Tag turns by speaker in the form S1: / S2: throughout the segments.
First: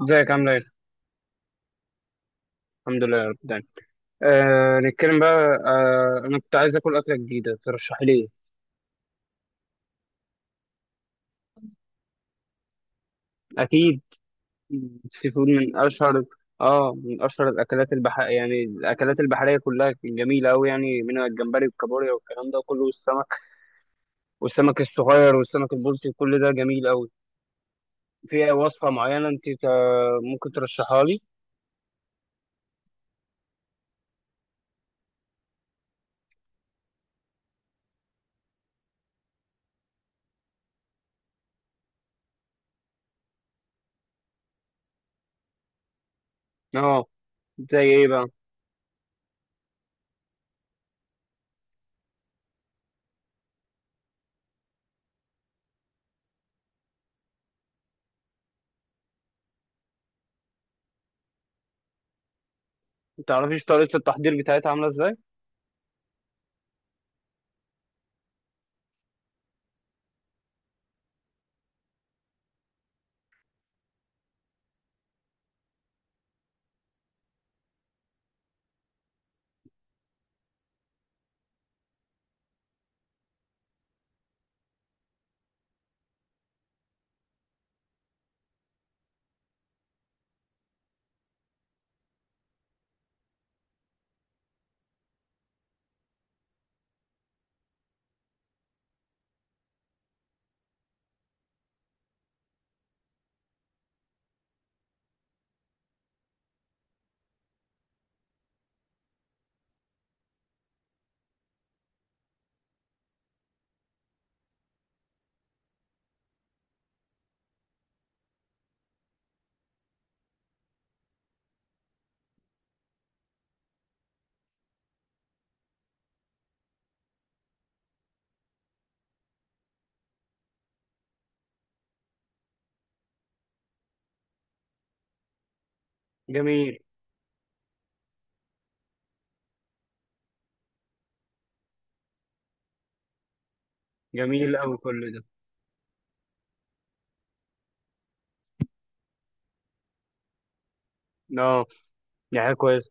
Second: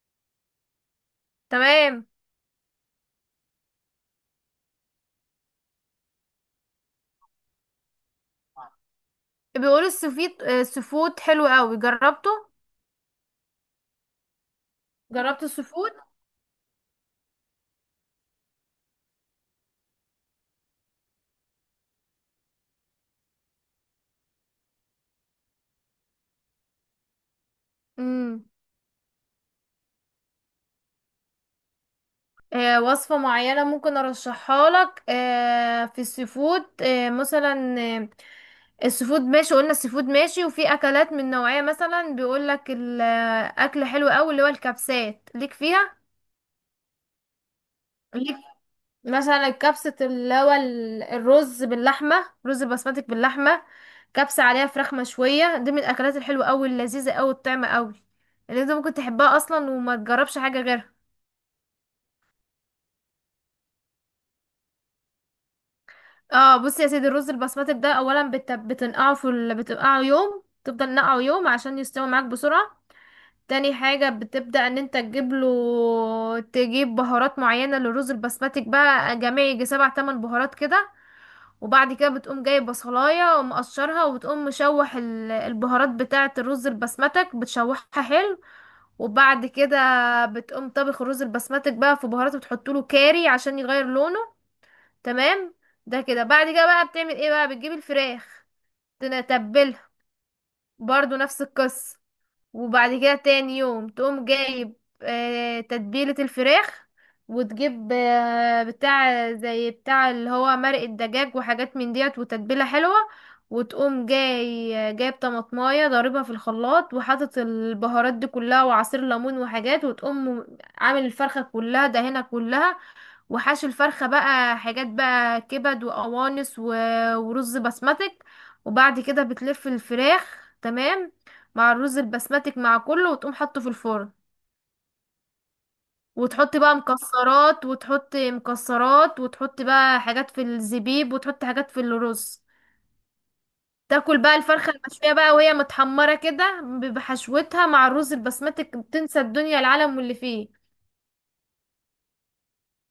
S1: ازيك عامله ايه؟
S2: تمام.
S1: الحمد لله يا رب دايما. آه نتكلم بقى. آه انا كنت عايز اكل اكله جديده، ترشحي لي ايه؟
S2: بيقولوا السفيد آه، السفود حلو قوي. جربته.
S1: اكيد. السي
S2: جربت
S1: فود من
S2: السفود.
S1: اشهر، اه من اشهر الاكلات يعني الاكلات البحريه كلها جميله قوي، يعني منها الجمبري والكابوريا والكلام ده كله والسمك، والسمك الصغير والسمك البلطي، كل ده جميل قوي.
S2: امم
S1: في وصفه معينه انت ممكن ترشحها لي؟
S2: وصفة معينة ممكن ارشحها لك، في السفود، مثلا، السفود ماشي. قلنا السفود ماشي، وفي اكلات من نوعية، مثلا بيقول لك الاكل حلو قوي، اللي هو الكبسات ليك فيها
S1: اه. زي ايه بقى؟
S2: ليك. مثلا الكبسة اللي هو الرز باللحمة، رز بسمتك باللحمة، كبسة عليها فراخ مشوية. دي من الأكلات الحلوة أوي، اللذيذة أوي، الطعمة أوي، اللي انت ممكن تحبها أصلا وما تجربش حاجة غيرها.
S1: ما تعرفيش طريقه التحضير بتاعتها عامله ازاي؟
S2: اه، بصي يا سيدي، الرز البسمتك ده أولا بتنقعه بتنقعه يوم، تفضل نقعه يوم عشان يستوي معاك بسرعة. تاني حاجة بتبدأ ان انت تجيب له، تجيب بهارات معينة للرز البسمتك بقى، جميع يجي سبع تمن بهارات كده. وبعد كده بتقوم جايب بصلاية ومقشرها، وبتقوم مشوح البهارات بتاعة الرز البسمتك، بتشوحها حلو. وبعد كده بتقوم طبخ الرز البسمتك بقى في بهارات، بتحطوله كاري عشان يغير لونه. تمام. ده كده، بعد كده بقى بتعمل ايه بقى؟ بتجيب الفراخ، تتبلها، برضو نفس القصة. وبعد كده تاني يوم تقوم جايب تتبيلة الفراخ، وتجيب بتاع زي بتاع اللي هو مرق الدجاج وحاجات من ديت، وتتبيلة حلوة. وتقوم جاي جايب طماطماية ضاربها في الخلاط، وحاطط البهارات دي كلها وعصير ليمون وحاجات، وتقوم عامل الفرخة كلها، دهنها كلها. وحشو الفرخة بقى حاجات بقى، كبد وقوانص ورز بسمتك. وبعد كده بتلف الفراخ. تمام. مع الرز البسمتك مع كله، وتقوم حطه في الفرن. وتحط بقى
S1: جميل،
S2: مكسرات، وتحط مكسرات، وتحط بقى حاجات في الزبيب، وتحط حاجات في الرز. تاكل بقى
S1: جميل
S2: الفرخة
S1: قوي كل
S2: المشوية
S1: ده.
S2: بقى، وهي متحمرة كده بحشوتها مع الرز البسمتك، بتنسى الدنيا العالم واللي فيه.
S1: اه، يعني كويس.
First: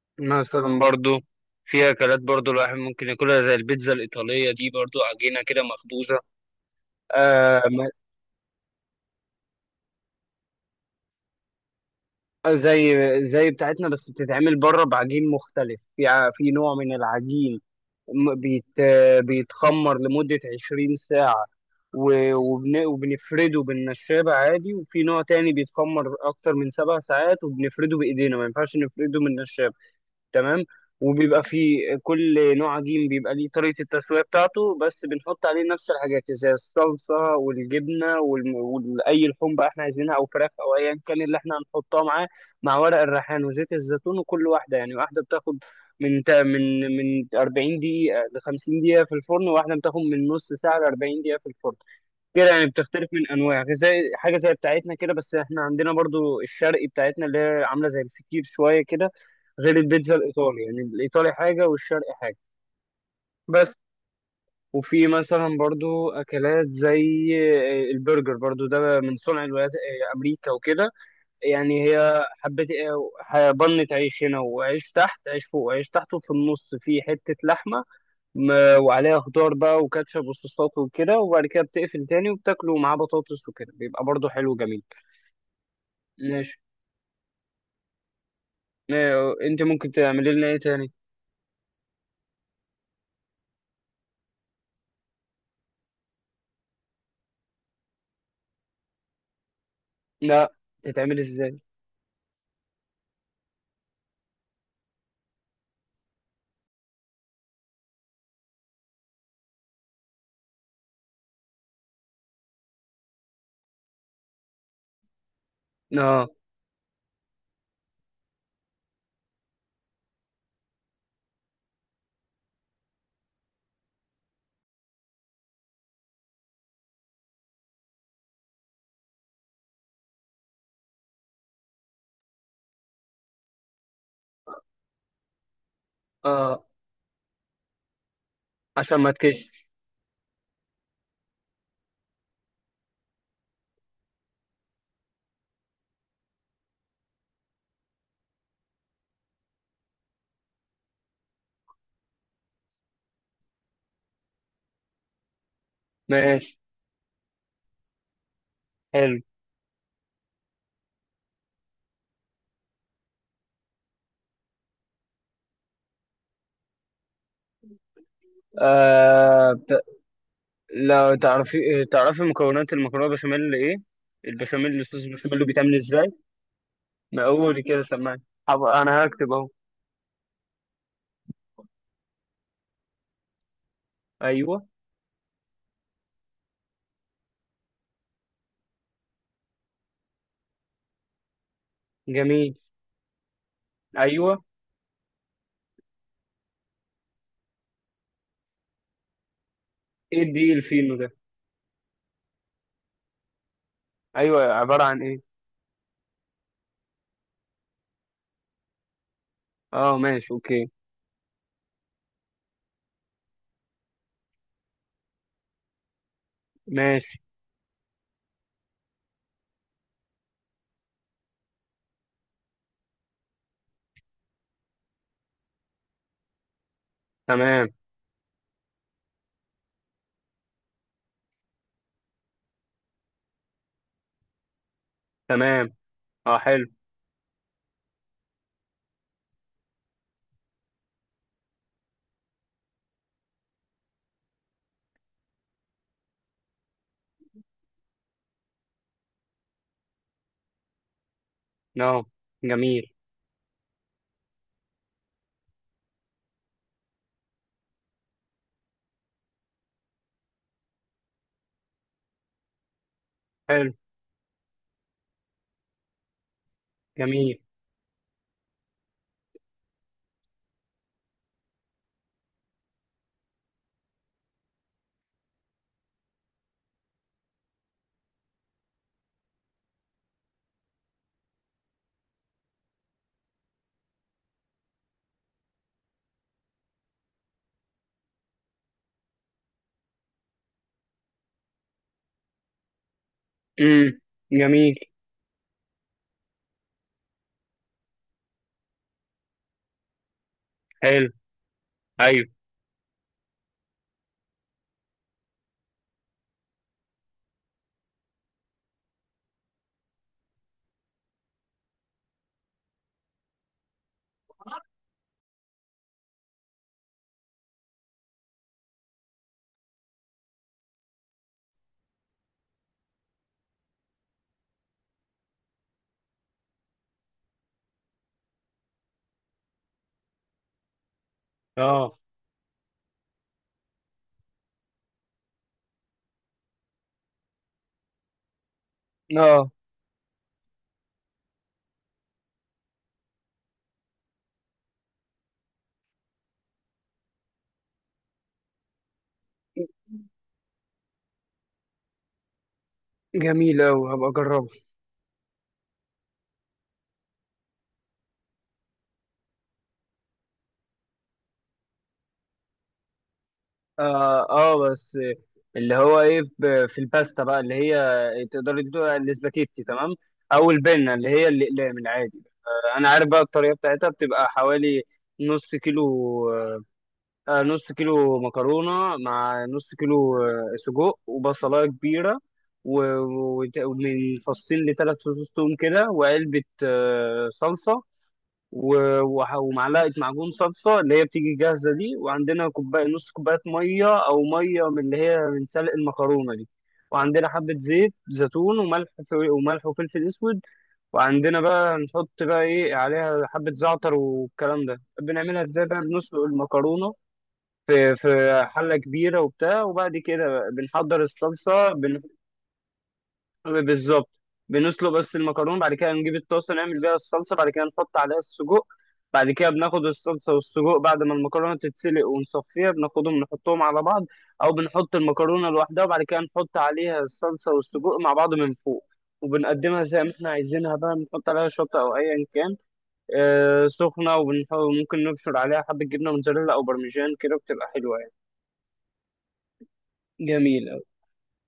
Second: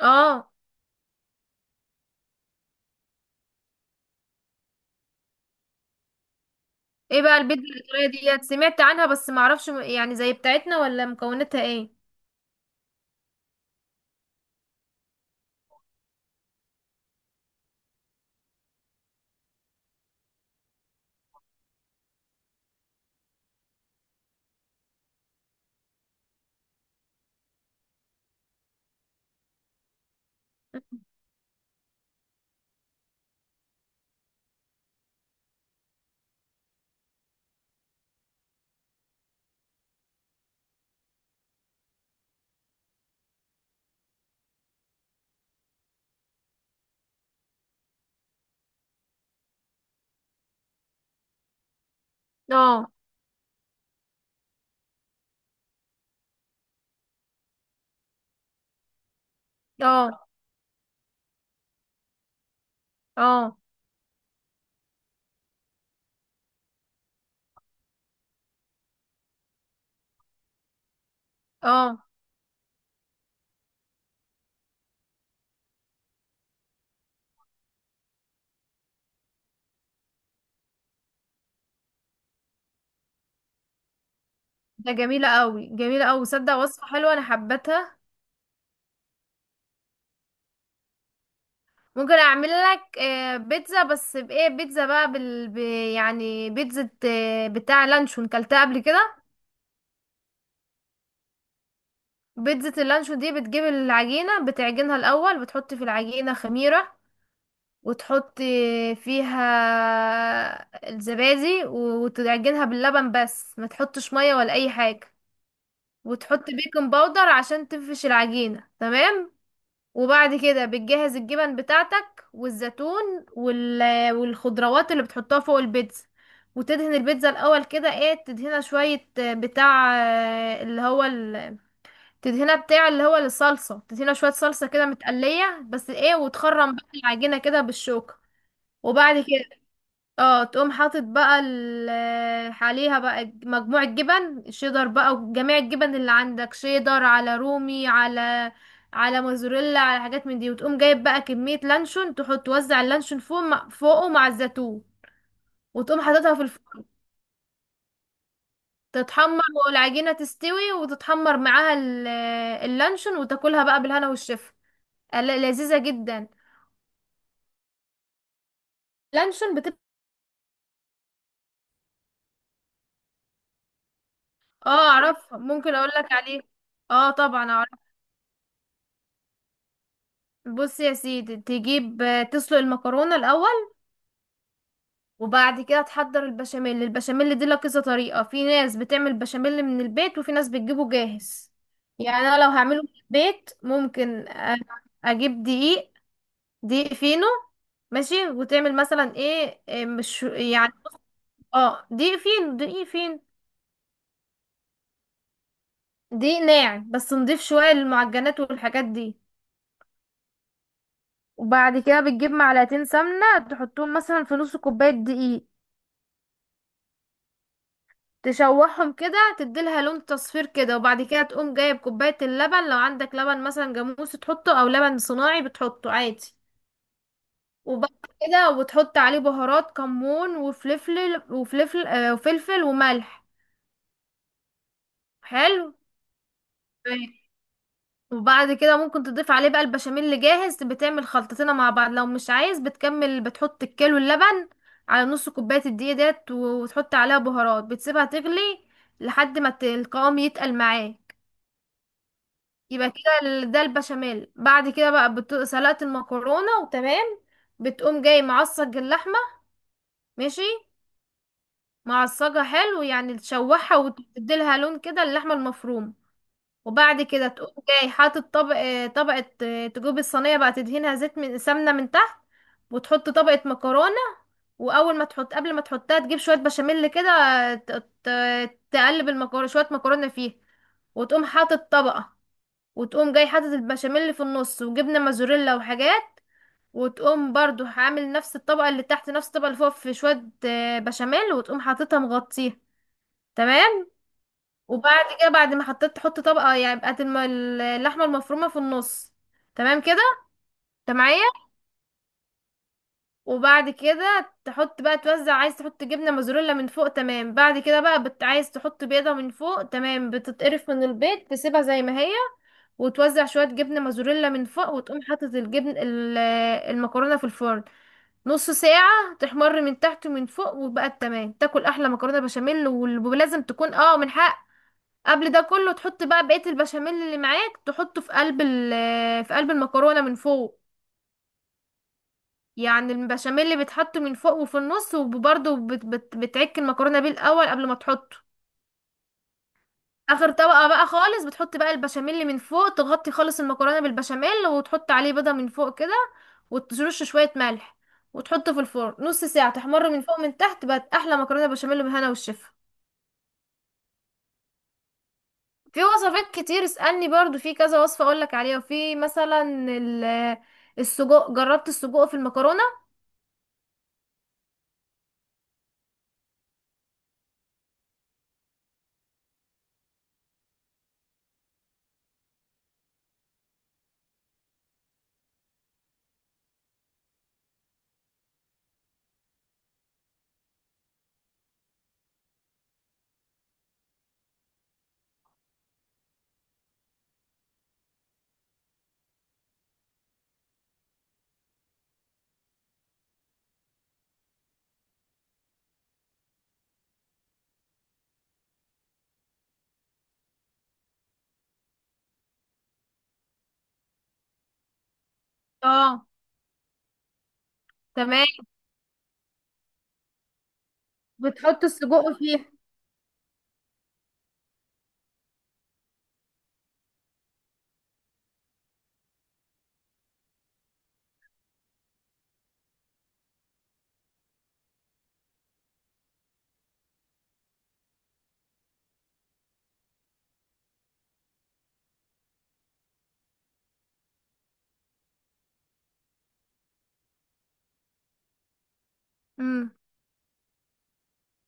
S2: اه.
S1: مثلا برضو في أكلات برضو الواحد ممكن ياكلها زي البيتزا الإيطالية دي، برضو عجينة كده مخبوزة.
S2: ايه بقى
S1: آه
S2: البيتزا
S1: ما-
S2: الايطالية ديت؟ سمعت عنها بس معرفش، يعني زي بتاعتنا ولا مكوناتها ايه.
S1: زي زي بتاعتنا، بس بتتعمل بره بعجين مختلف، في في نوع من العجين بيتخمر لمدة 20 ساعة، وبنفرده بالنشابة عادي. وفي نوع تاني بيتخمر أكتر من 7 ساعات وبنفرده بإيدينا، ما ينفعش نفرده من النشابة. تمام. وبيبقى في كل نوع عجين بيبقى ليه طريقة التسوية بتاعته، بس بنحط عليه نفس الحاجات زي الصلصة والجبنة وأي لحوم بقى احنا عايزينها، أو فراخ أو أيا كان اللي احنا هنحطها معاه، مع ورق الريحان وزيت الزيتون. وكل واحدة يعني واحدة بتاخد من تا- من من 40 دقيقة ل 50 دقيقة في الفرن، وواحدة بتاخد من نص ساعة ل 40 دقيقة في الفرن. كده يعني
S2: اه.
S1: بتختلف من انواع، زي حاجه زي بتاعتنا كده. بس احنا عندنا برضو الشرقي بتاعتنا، اللي هي عامله زي الفطير شويه كده، غير البيتزا
S2: اه.
S1: الايطالي، يعني الايطالي حاجه والشرقي حاجه.
S2: اه.
S1: بس. وفي مثلا برضو اكلات زي البرجر، برضو ده من صنع الولايات امريكا وكده. يعني
S2: اه.
S1: هي حبه بنت عيش هنا، وعيش تحت، عيش فوق وعيش تحت، وفي النص في حته لحمه، م- وعليها خضار بقى وكاتشب وصوصات وكده، وبعد كده بتقفل تاني وبتاكله معاه بطاطس وكده، بيبقى برضه حلو جميل.
S2: ده جميلة قوي، جميلة قوي،
S1: ماشي.
S2: صدق وصفة حلوة، انا حبتها.
S1: انت ممكن تعملي لنا ايه تاني؟
S2: ممكن اعمل لك بيتزا. بس بايه بيتزا بقى، يعني بيتزا بتاع لانشون، كلتها قبل كده؟
S1: لا، تتعمل ازاي؟
S2: بيتزا اللانشون دي بتجيب العجينة، بتعجنها الاول، بتحط في العجينة خميرة، وتحطي فيها الزبادي، وتعجنها باللبن بس، ما تحطش ميه ولا اي حاجه.
S1: اه،
S2: وتحطي بيكنج باودر عشان تنفش العجينه. تمام. وبعد كده بتجهز الجبن بتاعتك والزيتون والخضروات اللي بتحطها فوق البيتزا. وتدهن البيتزا الاول كده، ايه، تدهنها شويه آه، بتاع آه، اللي هو ال... تدهنها بتاع اللي هو الصلصه، تدهنها شويه صلصه كده متقليه بس ايه.
S1: اه.
S2: وتخرم بقى العجينه كده بالشوكه.
S1: عشان ما
S2: وبعد كده
S1: تكش.
S2: اه تقوم حاطط بقى عليها بقى مجموعة جبن شيدر بقى، وجميع الجبن اللي عندك، شيدر على رومي، على موزاريلا، على حاجات من دي. وتقوم جايب بقى كمية لانشون، تحط توزع اللانشون فوق، فوقه مع الزيتون. وتقوم حاططها في
S1: ماشي.
S2: الفرن
S1: حلو.
S2: تتحمر، والعجينة تستوي وتتحمر معاها اللانشون. وتاكلها بقى بالهنا والشفا. لذيذة جدا
S1: آه
S2: لانشون بتبقى.
S1: ت- لا تعرفي، تعرفي مكونات المكرونه بشاميل ايه؟ البشاميل،
S2: اه،
S1: الصوص
S2: اعرفها،
S1: البشاميل
S2: ممكن
S1: بيتعمل
S2: اقول
S1: ازاي؟
S2: لك عليه. اه،
S1: ما قولي
S2: طبعا.
S1: كده سمعني، انا هكتب اهو.
S2: بص يا سيدي، تجيب تسلق المكرونة الأول.
S1: ايوه.
S2: وبعد كده تحضر البشاميل. البشاميل دي لها كذا طريقة، في ناس بتعمل بشاميل من البيت، وفي ناس بتجيبه جاهز. يعني أنا لو
S1: جميل.
S2: هعمله من البيت ممكن
S1: ايوه.
S2: أجيب دقيق، دقيق فينو. ماشي. وتعمل مثلا، ايه، إيه،
S1: ايه
S2: مش
S1: الدقيق
S2: يعني.
S1: الفينو ده؟
S2: اه، دقيق فين، دقيق فين،
S1: ايوه، عباره عن ايه؟
S2: دقيق ناعم بس نضيف، شوية للمعجنات والحاجات دي.
S1: اه ماشي اوكي.
S2: وبعد كده بتجيب معلقتين سمنة، تحطهم مثلا في نص كوباية دقيق،
S1: ماشي.
S2: تشوحهم كده، تديلها لون تصفير كده. وبعد كده تقوم جايب كوباية اللبن، لو عندك لبن مثلا جاموسي تحطه، او لبن صناعي بتحطه عادي.
S1: تمام.
S2: وبعد كده، وبتحط عليه بهارات، كمون وفلفل وفلفل، وفلفل وملح.
S1: تمام.
S2: حلو.
S1: اه، حلو.
S2: طيب. وبعد كده ممكن تضيف عليه بقى البشاميل اللي جاهز، بتعمل خلطتين مع بعض. لو مش عايز بتكمل، بتحط الكيلو اللبن على نص كوباية الدقيق ديت، وتحط عليها بهارات، بتسيبها تغلي لحد ما القوام يتقل معاه.
S1: نعم.
S2: يبقى
S1: جميل.
S2: كده ده البشاميل. بعد كده بقى سلقت المكرونة وتمام. بتقوم جاي معصج اللحمة. ماشي. معصجها حلو يعني،
S1: حلو.
S2: تشوحها وتديلها لون كده، اللحمة المفرومة. وبعد كده
S1: جميل.
S2: تقوم جاي حاطط طبقة، تجيب الصينية بقى، تدهنها زيت من سمنة من تحت، وتحط طبقة مكرونة. وأول ما تحط، قبل ما تحطها، تجيب شوية بشاميل كده، تقلب المكرونة، شوية مكرونة فيها. وتقوم حاطط طبقة، وتقوم جاي حاطط البشاميل اللي في النص، وجبنه موزاريلا وحاجات. وتقوم برضو عامل نفس الطبقه اللي تحت، نفس الطبقه اللي فوق، في شويه بشاميل، وتقوم حاططها مغطيها. تمام.
S1: امم. جميل.
S2: وبعد كده بعد ما حطيت، تحط طبقه يعني بقت اللحمه المفرومه في النص. تمام كده. انت
S1: حلو.
S2: معايا؟
S1: ايوه.
S2: وبعد كده تحط بقى، توزع، عايز تحط جبنه موزاريلا من فوق. تمام. بعد كده بقى عايز تحط بيضه من فوق. تمام. بتتقرف من البيض، تسيبها زي ما هي. وتوزع شوية جبنة موزاريلا من فوق، وتقوم حاطط المكرونة في الفرن. نص ساعة تحمر من تحت ومن فوق، وبقت تمام. تاكل أحلى مكرونة بشاميل. ولازم تكون، اه، من حق. قبل ده كله تحط بقى بقية البشاميل اللي معاك، تحطه في قلب في قلب المكرونة من فوق.
S1: اه،
S2: يعني البشاميل اللي بيتحط من فوق وفي النص، وبرضه بت بت بتعك المكرونة بيه الأول قبل ما تحطه.
S1: اه.
S2: اخر طبقة بقى خالص، بتحط بقى البشاميل اللي من فوق، تغطي خالص المكرونة بالبشاميل، وتحط عليه بيضة من فوق كده، وترش شوية ملح، وتحطه في الفرن نص ساعة، تحمر من فوق من تحت، بقت احلى مكرونة بشاميل، بالهنا والشفا.
S1: جميل اوي، هبقى اجربه.
S2: في وصفات كتير، اسألني برضو في كذا وصفة اقولك عليها. وفي مثلا ال- السجق، جربت السجق في المكرونة؟
S1: اه، اه، بس اللي هو ايه في الباستا بقى، اللي هي تقدري تدوها الاسباجيتي تمام، او البنه اللي هي الاقلام العادي. آه، انا عارف بقى الطريقه بتاعتها، بتبقى حوالي نص كيلو، نص كيلو مكرونة، مع نص كيلو سجق، وبصلاية كبيرة، ومن فصين لثلاث فصوص توم كده، وعلبة صلصة، ومعلقة معجون صلصة اللي هي بتيجي جاهزة دي، وعندنا كوباية، نص كوباية مية، أو مية من اللي هي من سلق المكرونة دي، وعندنا حبة زيت زيتون وملح، وملح وفلفل أسود، وعندنا بقى نحط بقى إيه عليها حبة زعتر والكلام ده. بنعملها إزاي بقى؟
S2: اه،
S1: بنسلق المكرونة في
S2: تمام.
S1: حلة كبيرة وبتاع، وبعد كده بنحضر
S2: بتحط
S1: الصلصة.
S2: السجق فيه.
S1: بالظبط. بنسلق بس المكرونة، بعد كده نجيب الطاسة نعمل بيها الصلصة، بعد كده نحط عليها السجق. بعد كده بناخد الصلصة والسجق بعد ما المكرونة تتسلق ونصفيها، بناخدهم نحطهم على بعض، أو بنحط المكرونة لوحدها وبعد كده نحط عليها الصلصة والسجق مع بعض من فوق، وبنقدمها زي ما احنا عايزينها بقى، بنحط عليها شطة أو أيا كان، آه سخنة. وممكن نبشر عليها حبة جبنة موتزاريلا أو برمجان كده، بتبقى حلوة يعني،
S2: امم
S1: جميلة.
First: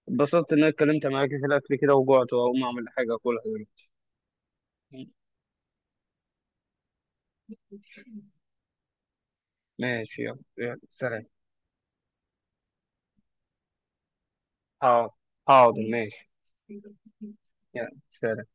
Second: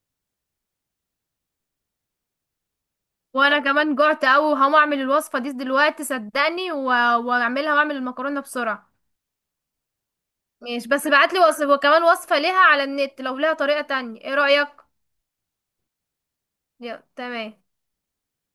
S1: اتبسطت إن أنا اتكلمت معاك في الأكل كده، وجعت وهقوم أعمل حاجة أكلها
S2: وانا
S1: دلوقتي.
S2: كمان جعت اوي، وهقوم اعمل الوصفة دي دلوقتي، صدقني. واعملها واعمل المكرونة بسرعة.
S1: ماشي، يلا يلا،
S2: ماشي، بس
S1: سلام.
S2: بعتلي وصف وكمان وصفة ليها على النت، لو ليها طريقة تانية، ايه رأيك؟
S1: حاضر، حاضر ماشي.
S2: يا تمام.
S1: يلا سلام.